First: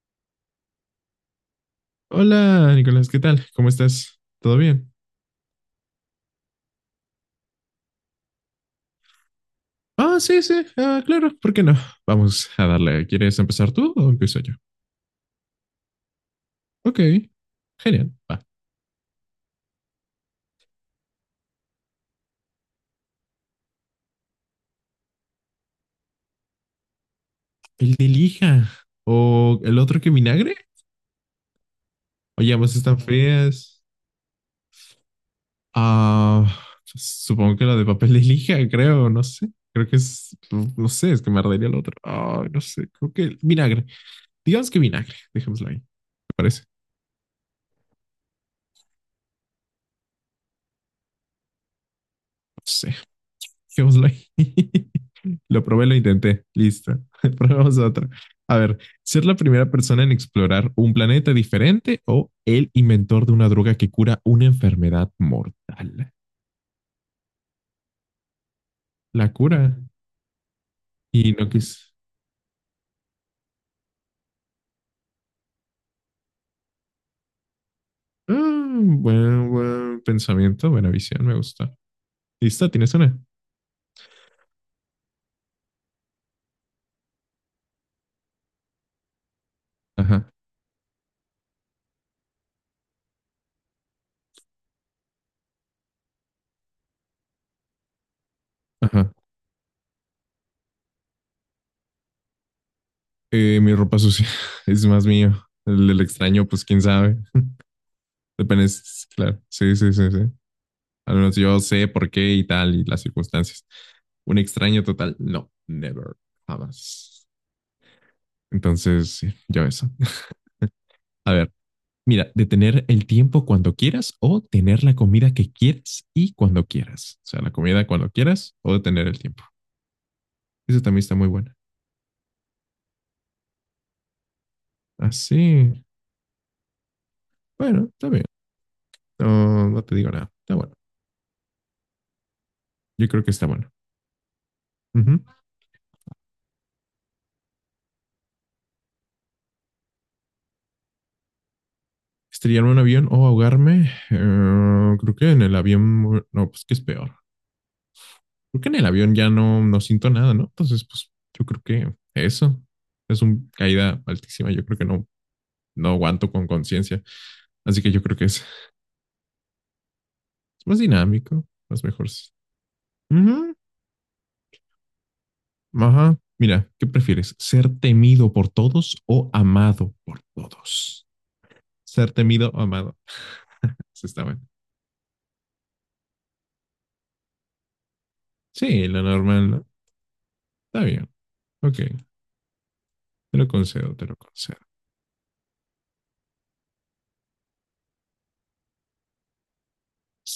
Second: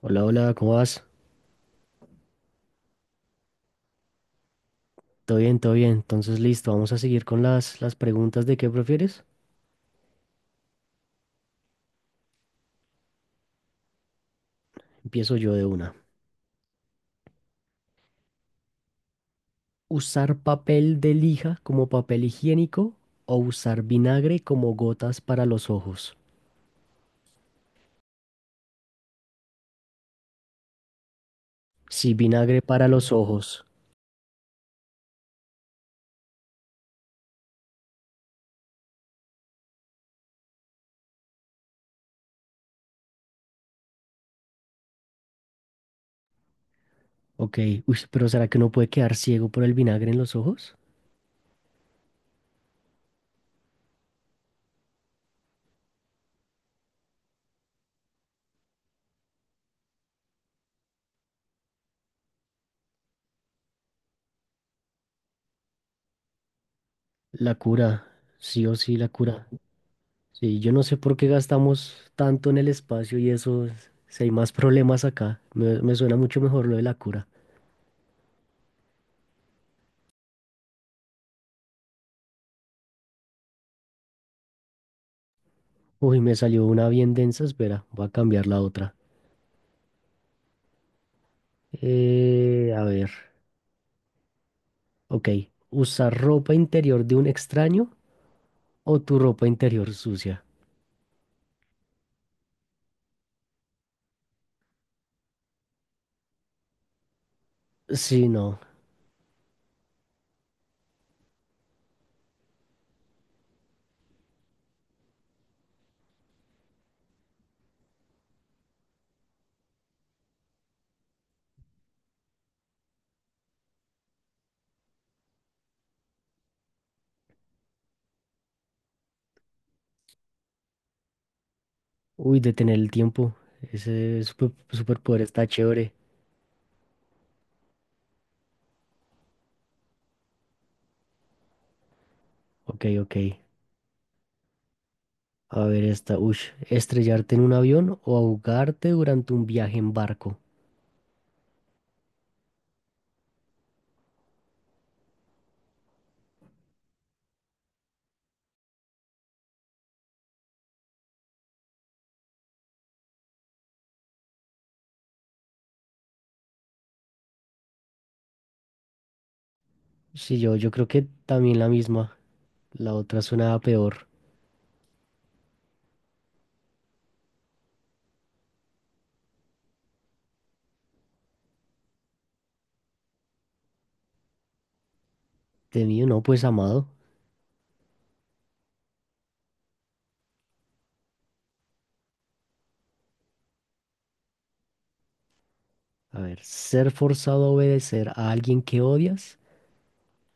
Hola, hola, ¿cómo vas? Hola, Nicolás, ¿qué tal? ¿Cómo estás? ¿Todo bien? Todo bien, todo bien. Entonces, listo, vamos a seguir con las preguntas de qué prefieres. Ah, sí, sí, ah, claro, ¿por qué no? Vamos a darle. ¿Quieres empezar tú o empiezo yo? Empiezo yo de una. Ok, genial, va. ¿Usar papel de lija como papel higiénico o usar vinagre como gotas para los ojos? El de lija o el otro que vinagre. Sí, Oye, vinagre ambas para están los ojos. frías. Ah, supongo que la de papel de lija, creo, no sé. Creo que es, no sé, es que me ardería el otro. Ay, no sé, creo que el vinagre. Digamos que vinagre, dejémoslo ahí, ¿te parece? Ok, uy, pero ¿será que uno puede quedar ciego por el vinagre en los ojos? No sé, dejémoslo ahí. Lo probé, lo intenté. Listo. Probemos otro. A ver, ser la primera persona en explorar un planeta diferente o el inventor de una droga que cura una enfermedad mortal. La cura, sí o sí, la La cura. cura. Sí, yo no sé por qué Y no quis. gastamos tanto en el espacio y eso, si hay más problemas acá. Me suena mucho mejor lo de la cura. Ah, buen, buen pensamiento, buena visión, me gusta. Listo, ¿tienes una? Uy, me salió una bien densa, espera, voy a cambiar la otra. Ajá, A ver, ok. ¿Usar ropa interior de un extraño o ajá. tu ropa interior sucia? Mi ropa sucia es más mío. El extraño, pues quién sabe. Sí, no. Depende, claro. Sí, sí, sí, sí. Al menos yo sé por qué y tal y las circunstancias. Un extraño total, no, never, jamás. Entonces, sí, yo eso. A ver, mira, detener el tiempo cuando quieras o tener la comida que quieras y cuando quieras. O sea, la comida cuando quieras o detener el tiempo. Eso también está muy buena. Uy, detener el tiempo. Ese superpoder está Así, chévere. bueno, está bien. No, no te digo nada. Está bueno. Ok, Yo ok. creo que está bueno. Ujú. A ver esta. Uy, ¿estrellarte en un avión o ahogarte durante un viaje en barco? Estrellarme en un avión o ahogarme. Creo que en el avión, no, pues que es peor. Creo que en el avión ya no, no siento nada, ¿no? Entonces, pues yo creo que eso es una caída altísima. Yo creo que no, no aguanto con conciencia. Así que yo creo que es Sí, yo más creo que dinámico, también la más mejor. misma. La otra Ujú, suena peor. ajá. Mira, ¿qué prefieres? ¿Ser temido por todos o amado por todos? Ser temido o amado. Sí, está bueno. De no, pues amado. Sí, lo normal, ¿no? Está bien. Ok. Te lo concedo, te lo concedo. A ver, ¿ser forzado a obedecer a alguien que odias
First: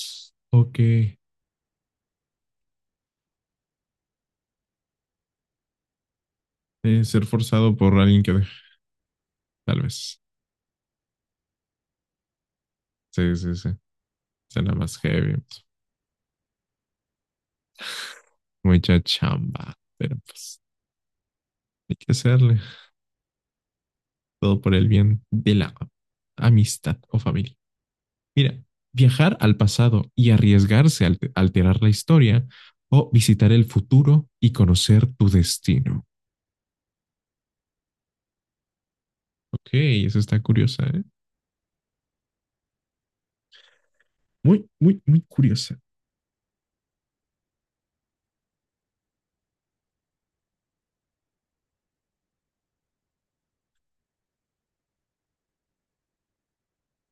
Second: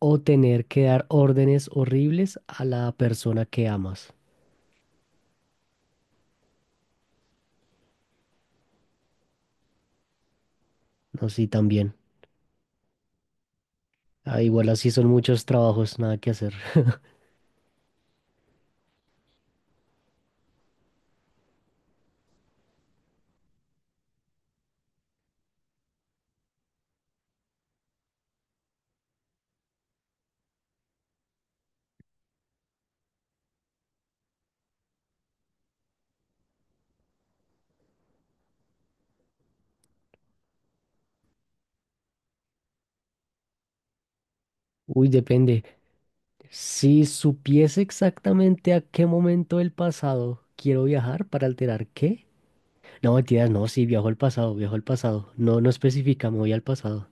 o tener Ok. que dar órdenes horribles a la persona que amas? Ser forzado por alguien que... Tal vez. No, sí, también. Sí, sí, sí. Ah, igual Será así más son heavy. muchos trabajos, nada que hacer. Mucha chamba. Pero pues hay que hacerle todo por el bien de la amistad o familia. Mira, viajar al pasado y arriesgarse a al alterar la historia o visitar el futuro y conocer tu destino. Ok, eso está curiosa, ¿eh? Muy, muy, Uy, muy depende. curiosa. Si supiese exactamente a qué momento del pasado quiero viajar para alterar qué. No, mentiras, no, sí, viajo al pasado, viajo al pasado. No, no especifica, me voy al pasado.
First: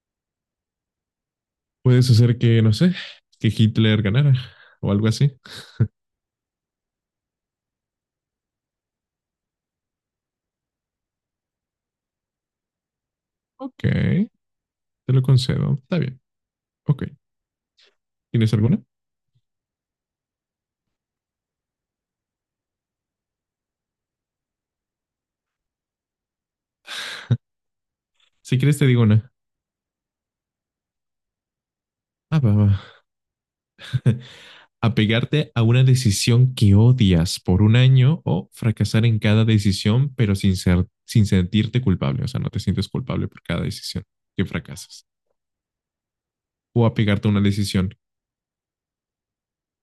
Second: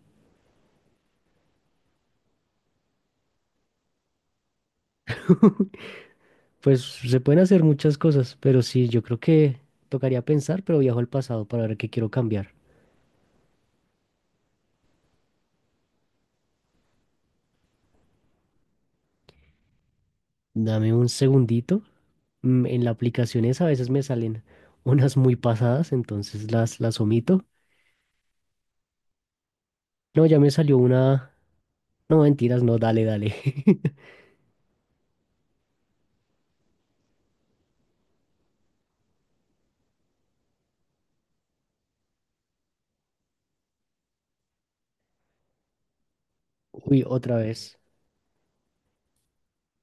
Puedes hacer que, no sé, que Hitler ganara o algo así. Pues se pueden hacer muchas cosas, pero sí, yo creo que tocaría pensar, pero viajo al pasado para ver qué quiero cambiar. Ok, te lo concedo. Está bien. Ok. ¿Tienes alguna? Dame un segundito. En las aplicaciones a veces me salen unas muy pasadas, entonces las omito. Si quieres te digo una. No, ya me salió una... No, Ah, va, mentiras, no, va. dale, dale. Apegarte a una decisión que odias por un año o fracasar en cada decisión, pero sin sentirte culpable. O sea, no te sientes culpable por cada decisión que fracasas. O Uy, apegarte a otra una vez. decisión.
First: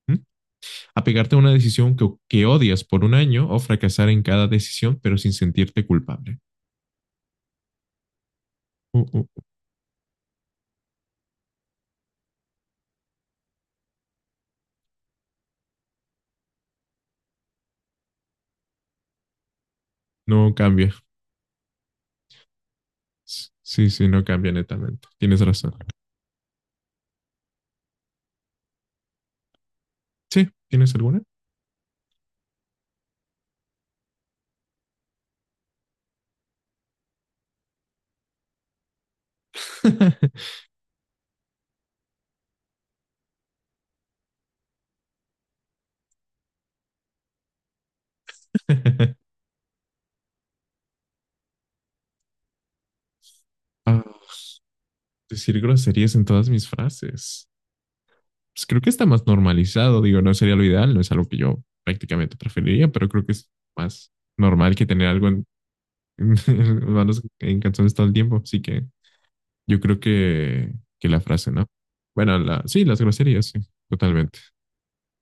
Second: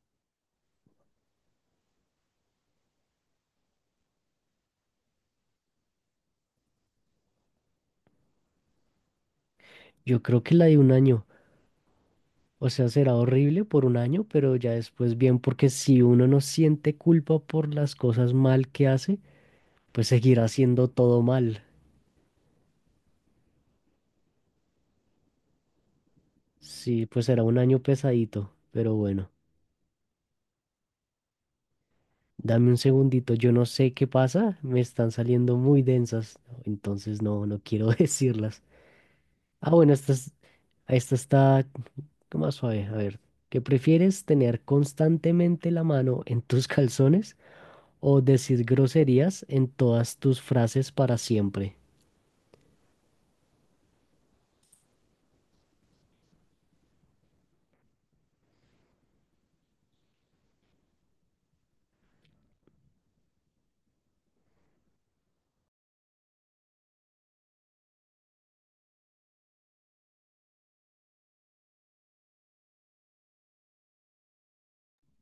¿Mm? Apegarte a una decisión que odias por un año o fracasar en cada decisión, pero sin sentirte culpable. Uh, uh, uh. Yo creo que la de un año. O sea, será horrible por un año, pero ya después bien, porque si uno no siente culpa por las cosas mal que hace, pues seguirá No haciendo cambia. todo mal. Sí, sí, no cambia netamente. Tienes razón. Sí, pues será un año pesadito, pero bueno. Sí, ¿tienes alguna? Dame un segundito, yo no sé qué pasa, me están saliendo muy densas. No, entonces no, no quiero decirlas. Ah, bueno, esta, esta está más suave. A ver, ¿qué prefieres tener constantemente la mano en tus calzones o decir groserías en todas tus frases para siempre? Ah, decir groserías en todas mis frases. Pues creo que está más normalizado, digo, no sería lo ideal, no es algo que yo prácticamente preferiría, pero creo que es más normal que tener algo en, manos- en canciones todo el tiempo, así que yo creo que la frase, ¿no? Bueno, la, sí, las groserías, sí, totalmente.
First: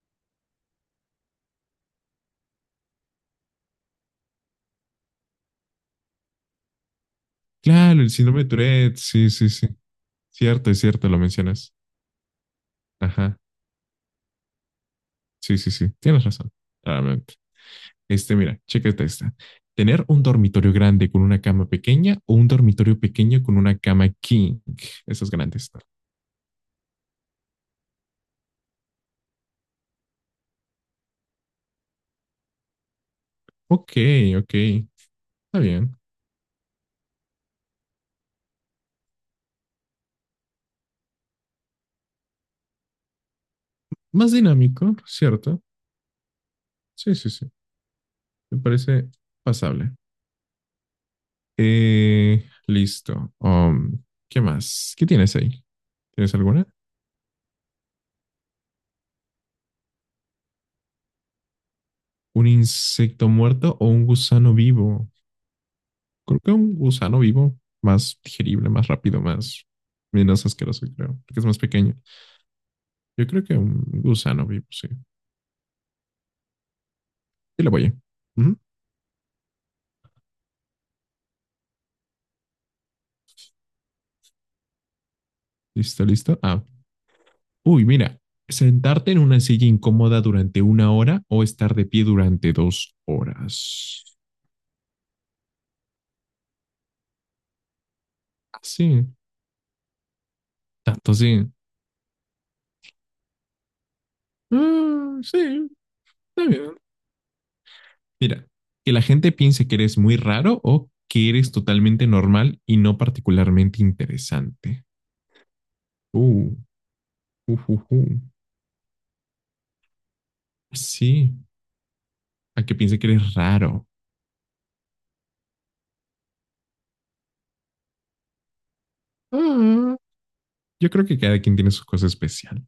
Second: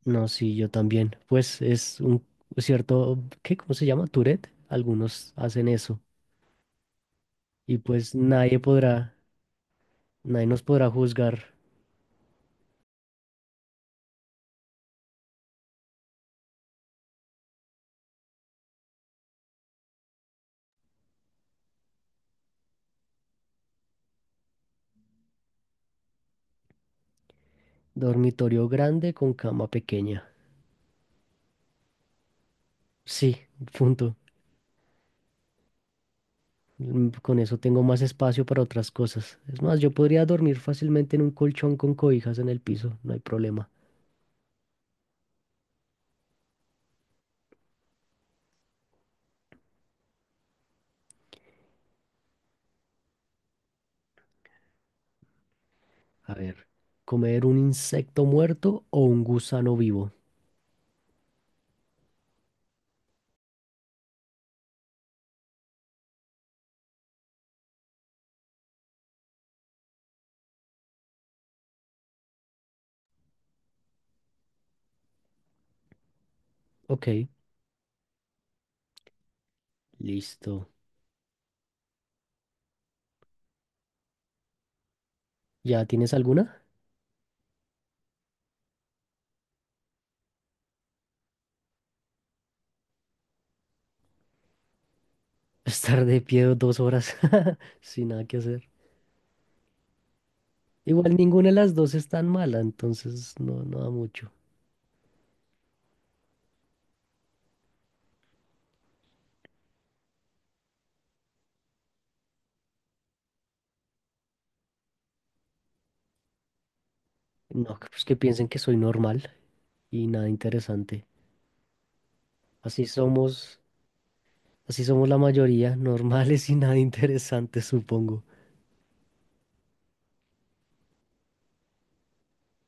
No, sí, yo también. Pues es un cierto, ¿qué? ¿Cómo se llama? Tourette. Algunos hacen eso. Y Claro, el pues síndrome de Tourette, sí, sí, sí. nadie nos Cierto, es podrá cierto, lo juzgar. mencionas. Ajá, sí, sí, sí, tienes razón, claramente. Este, mira, chécate esta. Tener un dormitorio grande con una cama pequeña o un dormitorio pequeño con una cama king. Esos grandes. Dormitorio grande con cama pequeña. Sí, Ok, punto. ok. Está bien. Con eso tengo más espacio para otras cosas. Es más, yo podría dormir fácilmente en un colchón con cobijas en el piso, no hay problema. Más dinámico, ¿cierto? Sí, sí, sí. Me parece pasable. Listo. ¿Qué más? ¿Qué tienes ahí? A ¿Tienes ver, alguna? comer un insecto muerto o un gusano vivo. ¿Un insecto muerto o un gusano vivo? Creo que un gusano vivo más digerible, más rápido, más menos asqueroso, creo, porque es más pequeño. Yo creo que un gusano vivo, sí. Sí, Ok, la voy. Ujú. listo. ¿Ya ¿Listo, tienes listo? alguna? Ah. Uy, mira. Sentarte en una silla incómoda durante una hora o estar de pie durante dos horas. Estar de pie 2 horas sin nada que Ah, hacer. sí, tanto Igual ninguna sí. de las dos es tan mala, entonces no, no da mucho. Ah, sí, está bien. Mira, que la gente piense que eres muy raro o que eres totalmente normal y no particularmente interesante. Uh, uh, No, uh, pues uh. que piensen que soy normal y nada interesante. Sí, a que Así piense que eres somos, raro. así somos la mayoría, normales y nada interesantes, supongo. Ah, yo creo que cada quien tiene sus cosas especial.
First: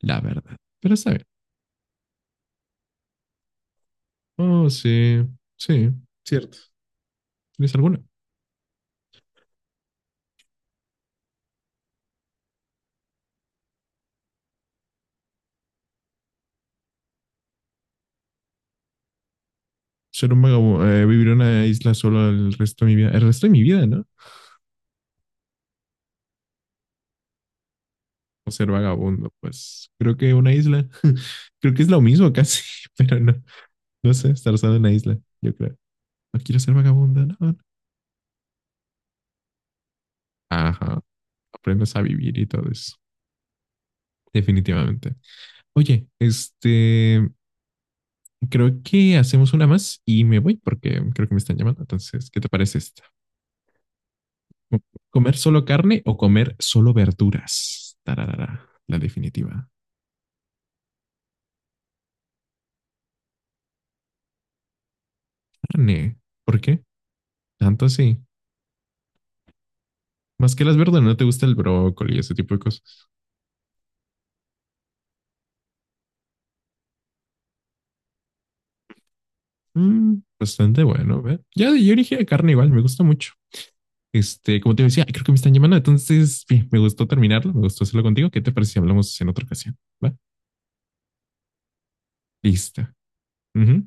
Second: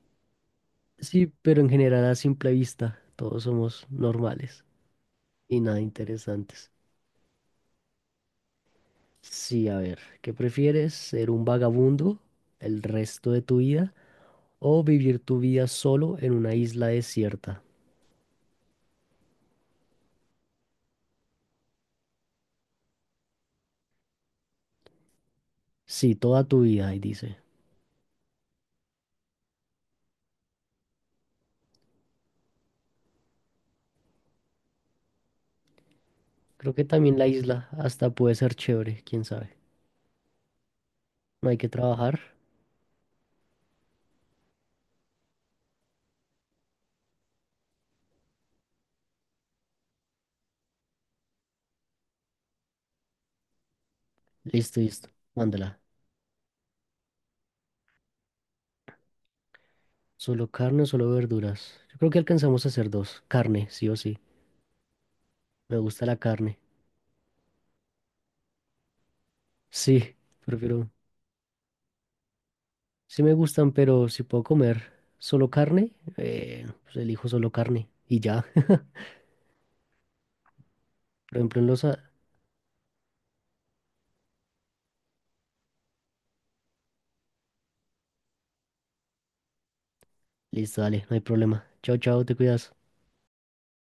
La verdad. Pero está bien. Sí, pero en general a simple vista todos somos normales Oh, sí, y nada sí. Cierto. interesantes. ¿Tienes alguna? Sí, a ver, ¿qué prefieres? ¿Ser un vagabundo el resto de tu vida o vivir tu vida solo en una isla desierta? Ser un vagabundo, vivir en una isla solo el resto de mi vida. El resto de mi vida, ¿no? Sí, toda tu vida, ahí dice. O ser vagabundo, pues creo que una isla, creo que es lo mismo casi, pero no, no sé, estar solo en una isla, yo creo. No quiero Creo ser que también vagabundo, la no. No. isla hasta puede ser chévere, quién sabe. Ajá, No hay que aprendes a trabajar. vivir y todo eso, definitivamente. Oye, este, creo que hacemos una más y me voy porque creo que me están llamando, entonces, ¿qué te parece esta? Listo, listo. ¿Comer solo Mándala. carne o comer solo verduras? Tararara, la definitiva. Solo carne o solo verduras. Yo creo que alcanzamos a hacer dos. Carne, sí o sí. Me gusta la Carne. carne. ¿Por qué? Tanto así. Sí, Más que las prefiero verduras, no te gusta el brócoli y ese tipo de cosas. sí me gustan, pero si puedo comer solo carne, pues elijo solo carne y ya. Mm, bastante bueno, Por ¿ve? ejemplo, en Ya los... yo dije carne igual, me gusta mucho. Este, como te decía, creo que me están llamando, entonces bien, me gustó terminarlo, me gustó hacerlo contigo. ¿Qué te parece si hablamos en otra ocasión? ¿Va? Listo, dale, no hay problema. Chao, chao, te cuidas. Listo. Ujú.